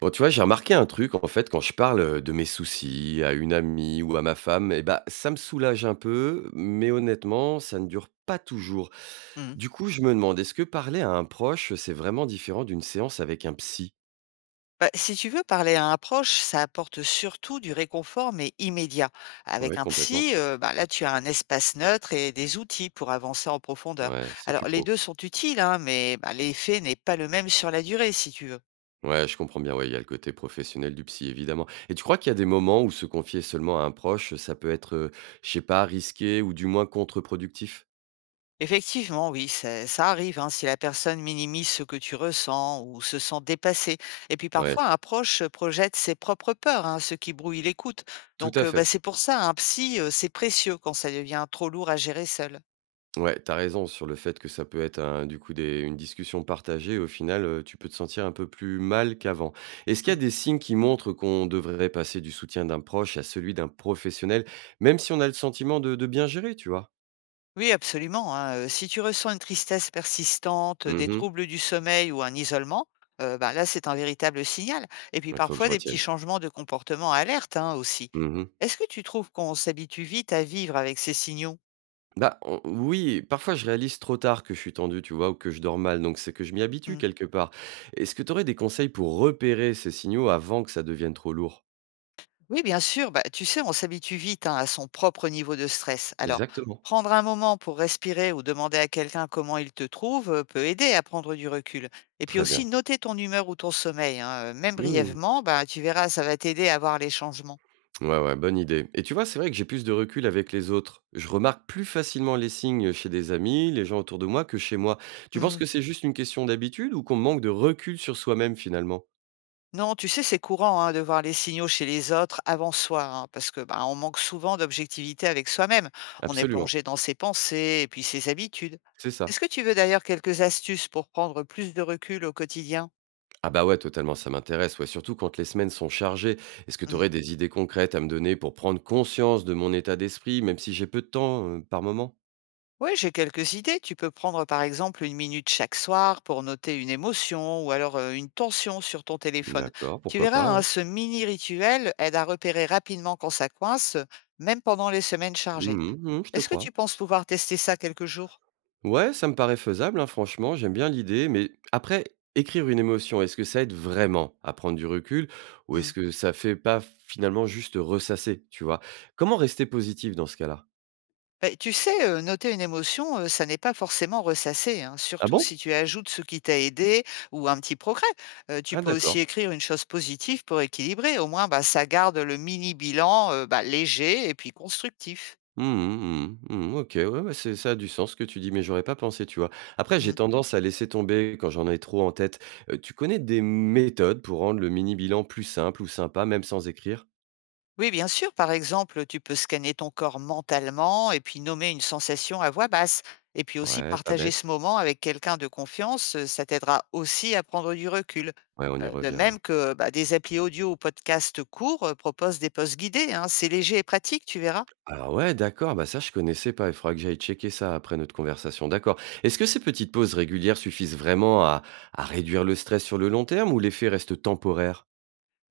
Bon, tu vois, j'ai remarqué un truc, en fait, quand je parle de mes soucis à une amie ou à ma femme, eh ben, ça me soulage un peu, mais honnêtement, ça ne dure pas toujours. Mmh. Du coup, je me demande, est-ce que parler à un proche, c'est vraiment différent d'une séance avec un psy? Bah, si tu veux parler à un proche, ça apporte surtout du réconfort, mais immédiat. Avec Ouais, un complètement. psy, bah, là, tu as un espace neutre et des outils pour avancer en profondeur. Ouais, c'est Alors, plus les pro. deux sont utiles, hein, mais bah, l'effet n'est pas le même sur la durée, si tu veux. Ouais, je comprends bien, ouais, il y a le côté professionnel du psy, évidemment. Et tu crois qu'il y a des moments où se confier seulement à un proche, ça peut être, je sais pas, risqué ou du moins contre-productif? Effectivement, oui, ça arrive hein, si la personne minimise ce que tu ressens ou se sent dépassée. Et puis Ouais, parfois, un proche projette ses propres peurs, hein, ce qui brouille l'écoute. tout Donc, à bah, fait. c'est pour ça, un psy, c'est précieux quand ça devient trop lourd à gérer seul. Ouais, t'as raison sur le fait que ça peut être un du coup des une discussion partagée, au final, tu peux te sentir un peu plus mal qu'avant. Est-ce qu'il y a Mmh. des signes qui montrent qu'on devrait passer du soutien d'un proche à celui d'un professionnel, même si on a le sentiment de bien gérer, tu vois? Oui, absolument, hein, si tu ressens une tristesse persistante, des Mmh. troubles du sommeil ou un isolement, bah, là, c'est un véritable signal et puis Il faut que je parfois des petits retienne ça. changements de comportement alertent, hein, aussi. Mmh. Est-ce que tu trouves qu'on s'habitue vite à vivre avec ces signaux? Bah, on oui, parfois je réalise trop tard que je suis tendu, tu vois? Ou que je dors mal, donc c'est que je m'y habitue Mmh. quelque part. Est-ce que tu aurais des conseils pour repérer ces signaux avant que ça devienne trop lourd? Oui, bien sûr, bah, tu sais, on s'habitue vite, hein, à son propre niveau de stress. Alors, Exactement. prendre un moment pour respirer ou demander à quelqu'un comment il te trouve, peut aider à prendre du recul et puis Très aussi bien. noter ton humeur ou ton sommeil, hein, même Mmh. brièvement, bah, tu verras, ça va t'aider à voir les changements. Ouais, ouais, bonne idée. Et tu vois, c'est vrai que j'ai plus de recul avec les autres. Je remarque plus facilement les signes chez des amis, les gens autour de moi, que chez moi. Tu penses Mmh. que c'est juste une question d'habitude ou qu'on manque de recul sur soi-même finalement? Non, tu sais, c'est courant, hein, de voir les signaux chez les autres avant soi, hein, parce que, bah, on manque souvent d'objectivité avec soi-même. On est Absolument, plongé dans ses pensées et puis ses habitudes. c'est ça. Est-ce que tu veux d'ailleurs quelques astuces pour prendre plus de recul au quotidien? Ah bah ouais, totalement, ça m'intéresse. Ouais, surtout quand les semaines sont chargées. Est-ce que tu Mmh. aurais des idées concrètes à me donner pour prendre conscience de mon état d'esprit, même si j'ai peu de temps par moment? Oui, j'ai quelques idées. Tu peux prendre par exemple une minute chaque soir pour noter une émotion ou alors, une tension sur ton téléphone. D'accord, Tu pourquoi verras, pas, hein, ouais. ce mini rituel aide à repérer rapidement quand ça coince, même pendant les semaines chargées. Mhm, mhm, je te Est-ce que crois. tu penses pouvoir tester ça quelques jours? Ouais, ça me paraît faisable, hein, franchement, j'aime bien l'idée, mais après, écrire une émotion, est-ce que ça aide vraiment à prendre du recul ou Mmh. est-ce que ça fait pas finalement juste ressasser, tu vois? Comment rester positif dans ce cas-là? Beh, tu sais, noter une émotion, ça n'est pas forcément ressasser, hein, Ah surtout si bon? tu ajoutes ce qui t'a aidé ou un petit progrès. Tu Ah peux aussi d'accord. écrire une chose positive pour équilibrer. Au moins, bah, ça garde le mini bilan, bah, léger et puis constructif. Mmh mh, mmh mh, mmh, OK, ouais, ouais, c'est ça a du sens ce que tu dis, mais j'aurais pas pensé, tu vois? Après, Mmh. j'ai tendance à laisser tomber quand j'en ai trop en tête. Tu connais des méthodes pour rendre le mini bilan plus simple ou sympa, même sans écrire? Oui, bien sûr. Par exemple, tu peux scanner ton corps mentalement et puis nommer une sensation à voix basse. Et puis aussi Ouais, pas partager ce bête. moment avec quelqu'un de confiance, ça t'aidera aussi à prendre du recul. Ouais, on y De revient, même ouais. que bah, des applis audio ou podcasts courts proposent des postes guidés, hein. C'est léger et pratique, tu verras. Alors ouais, d'accord, bah ça je connaissais pas, il faudra que j'aille checker ça après notre conversation, d'accord. Est-ce que ces petites pauses régulières suffisent vraiment à réduire le stress sur le long terme ou l'effet reste temporaire?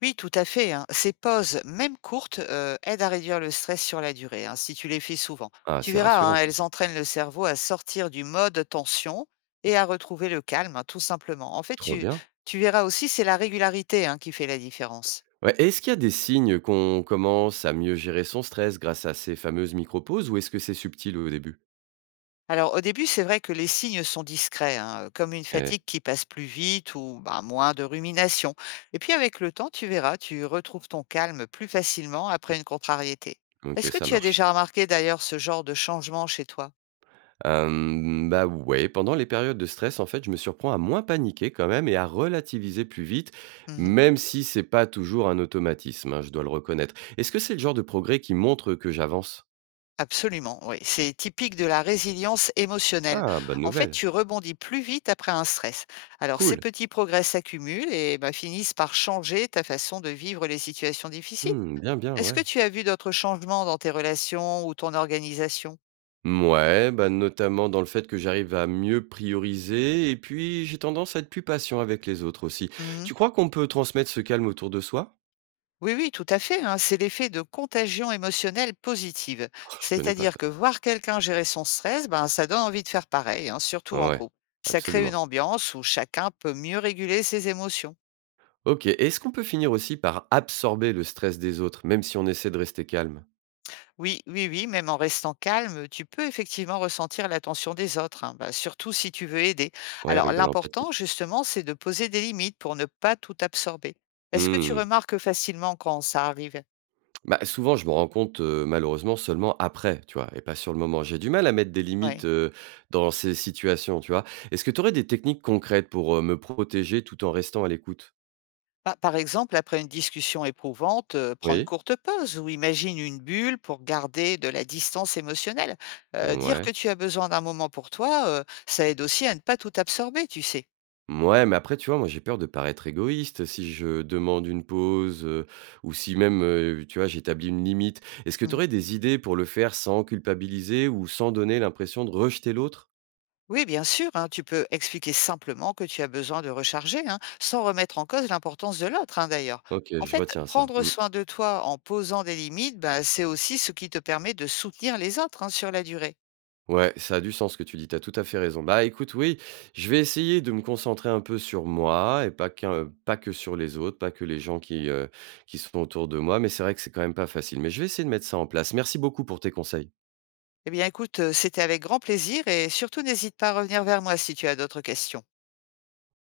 Oui, tout à fait, hein. Ces pauses, même courtes, aident à réduire le stress sur la durée, hein, si tu les fais souvent. Ah, Tu c'est verras, hein, rassurant ça. elles entraînent le cerveau à sortir du mode tension et à retrouver le calme, hein, tout simplement. En fait, Trop tu bien. tu verras aussi, c'est la régularité, hein, qui fait la différence. Ouais, est-ce qu'il y a des signes qu'on commence à mieux gérer son stress grâce à ces fameuses micro-pauses ou est-ce que c'est subtil au début? Alors au début, c'est vrai que les signes sont discrets, hein, comme une Eh, fatigue qui passe plus vite ou, bah, moins de rumination. Et puis avec le temps, tu verras, tu retrouves ton calme plus facilement après une contrariété. ok, Est-ce que ça tu as marche. déjà remarqué d'ailleurs ce genre de changement chez toi? Hem, bah, ouais, pendant les périodes de stress, en fait, je me surprends à moins paniquer quand même et à relativiser plus vite, Mmh. même si c'est pas toujours un automatisme, hein, je dois le reconnaître. Est-ce que c'est le genre de progrès qui montre que j'avance? Absolument, oui. C'est typique de la résilience émotionnelle. Ah, bonne En fait, nouvelle, tu rebondis plus vite après un stress. Alors, ces cool. petits progrès s'accumulent et bah, finissent par changer ta façon de vivre les situations difficiles. Mmh, bien, bien, Est-ce que ouais. tu as vu d'autres changements dans tes relations ou ton organisation? Ouais, bah, notamment dans le fait que j'arrive à mieux prioriser et puis j'ai tendance à être plus patient avec les autres aussi. Mmh. Tu crois qu'on peut transmettre ce calme autour de soi? Oui, oui, tout à fait, hein. C'est l'effet de contagion émotionnelle positive. Oh, je connais pas C'est-à-dire ça. que voir quelqu'un gérer son stress, ben, ça donne envie de faire pareil, hein, surtout en Ouais, groupe. Ça crée une absolument. ambiance où chacun peut mieux réguler ses émotions. OK. Et est-ce qu'on peut finir aussi par absorber le stress des autres, même si on essaie de rester calme? Oui, oui, oui, même en restant calme, tu peux effectivement ressentir l'attention des autres, hein, bah, surtout si tu veux aider. Ouais, Alors avec de l'empathie. l'important, justement, c'est de poser des limites pour ne pas tout absorber. Est-ce que tu Mmh. remarques facilement quand ça arrive? Bah, souvent, je me rends compte, malheureusement seulement après, tu vois? Et pas sur le moment. J'ai du mal à mettre des limites, Oui. Dans ces situations, tu vois? Est-ce que tu aurais des techniques concrètes pour, me protéger tout en restant à l'écoute? Bah, par exemple, après une discussion éprouvante, prends une Oui? courte pause ou imagine une bulle pour garder de la distance émotionnelle. Dire que Ouais. tu as besoin d'un moment pour toi, ça aide aussi à ne pas tout absorber, tu sais. Ouais, mais après, tu vois, moi, j'ai peur de paraître égoïste si je demande une pause, ou si même, tu vois, j'établis une limite. Est-ce que tu Mmh. aurais des idées pour le faire sans culpabiliser ou sans donner l'impression de rejeter l'autre? Oui, bien sûr, hein, tu peux expliquer simplement que tu as besoin de recharger, hein, sans remettre en cause l'importance de l'autre, hein, d'ailleurs. OK, En je fait, retiens ça. prendre Mmh. soin de toi en posant des limites, bah, c'est aussi ce qui te permet de soutenir les autres hein, sur la durée. Ouais, ça a du sens ce que tu dis, t'as tout à fait raison. Bah, écoute, oui, je vais essayer de me concentrer un peu sur moi et pas que sur les autres, pas que les gens qui sont autour de moi, mais c'est vrai que c'est quand même pas facile. Mais je vais essayer de mettre ça en place. Merci beaucoup pour tes conseils. Eh bien, écoute, c'était avec grand plaisir et surtout n'hésite pas à revenir vers moi si tu as d'autres questions.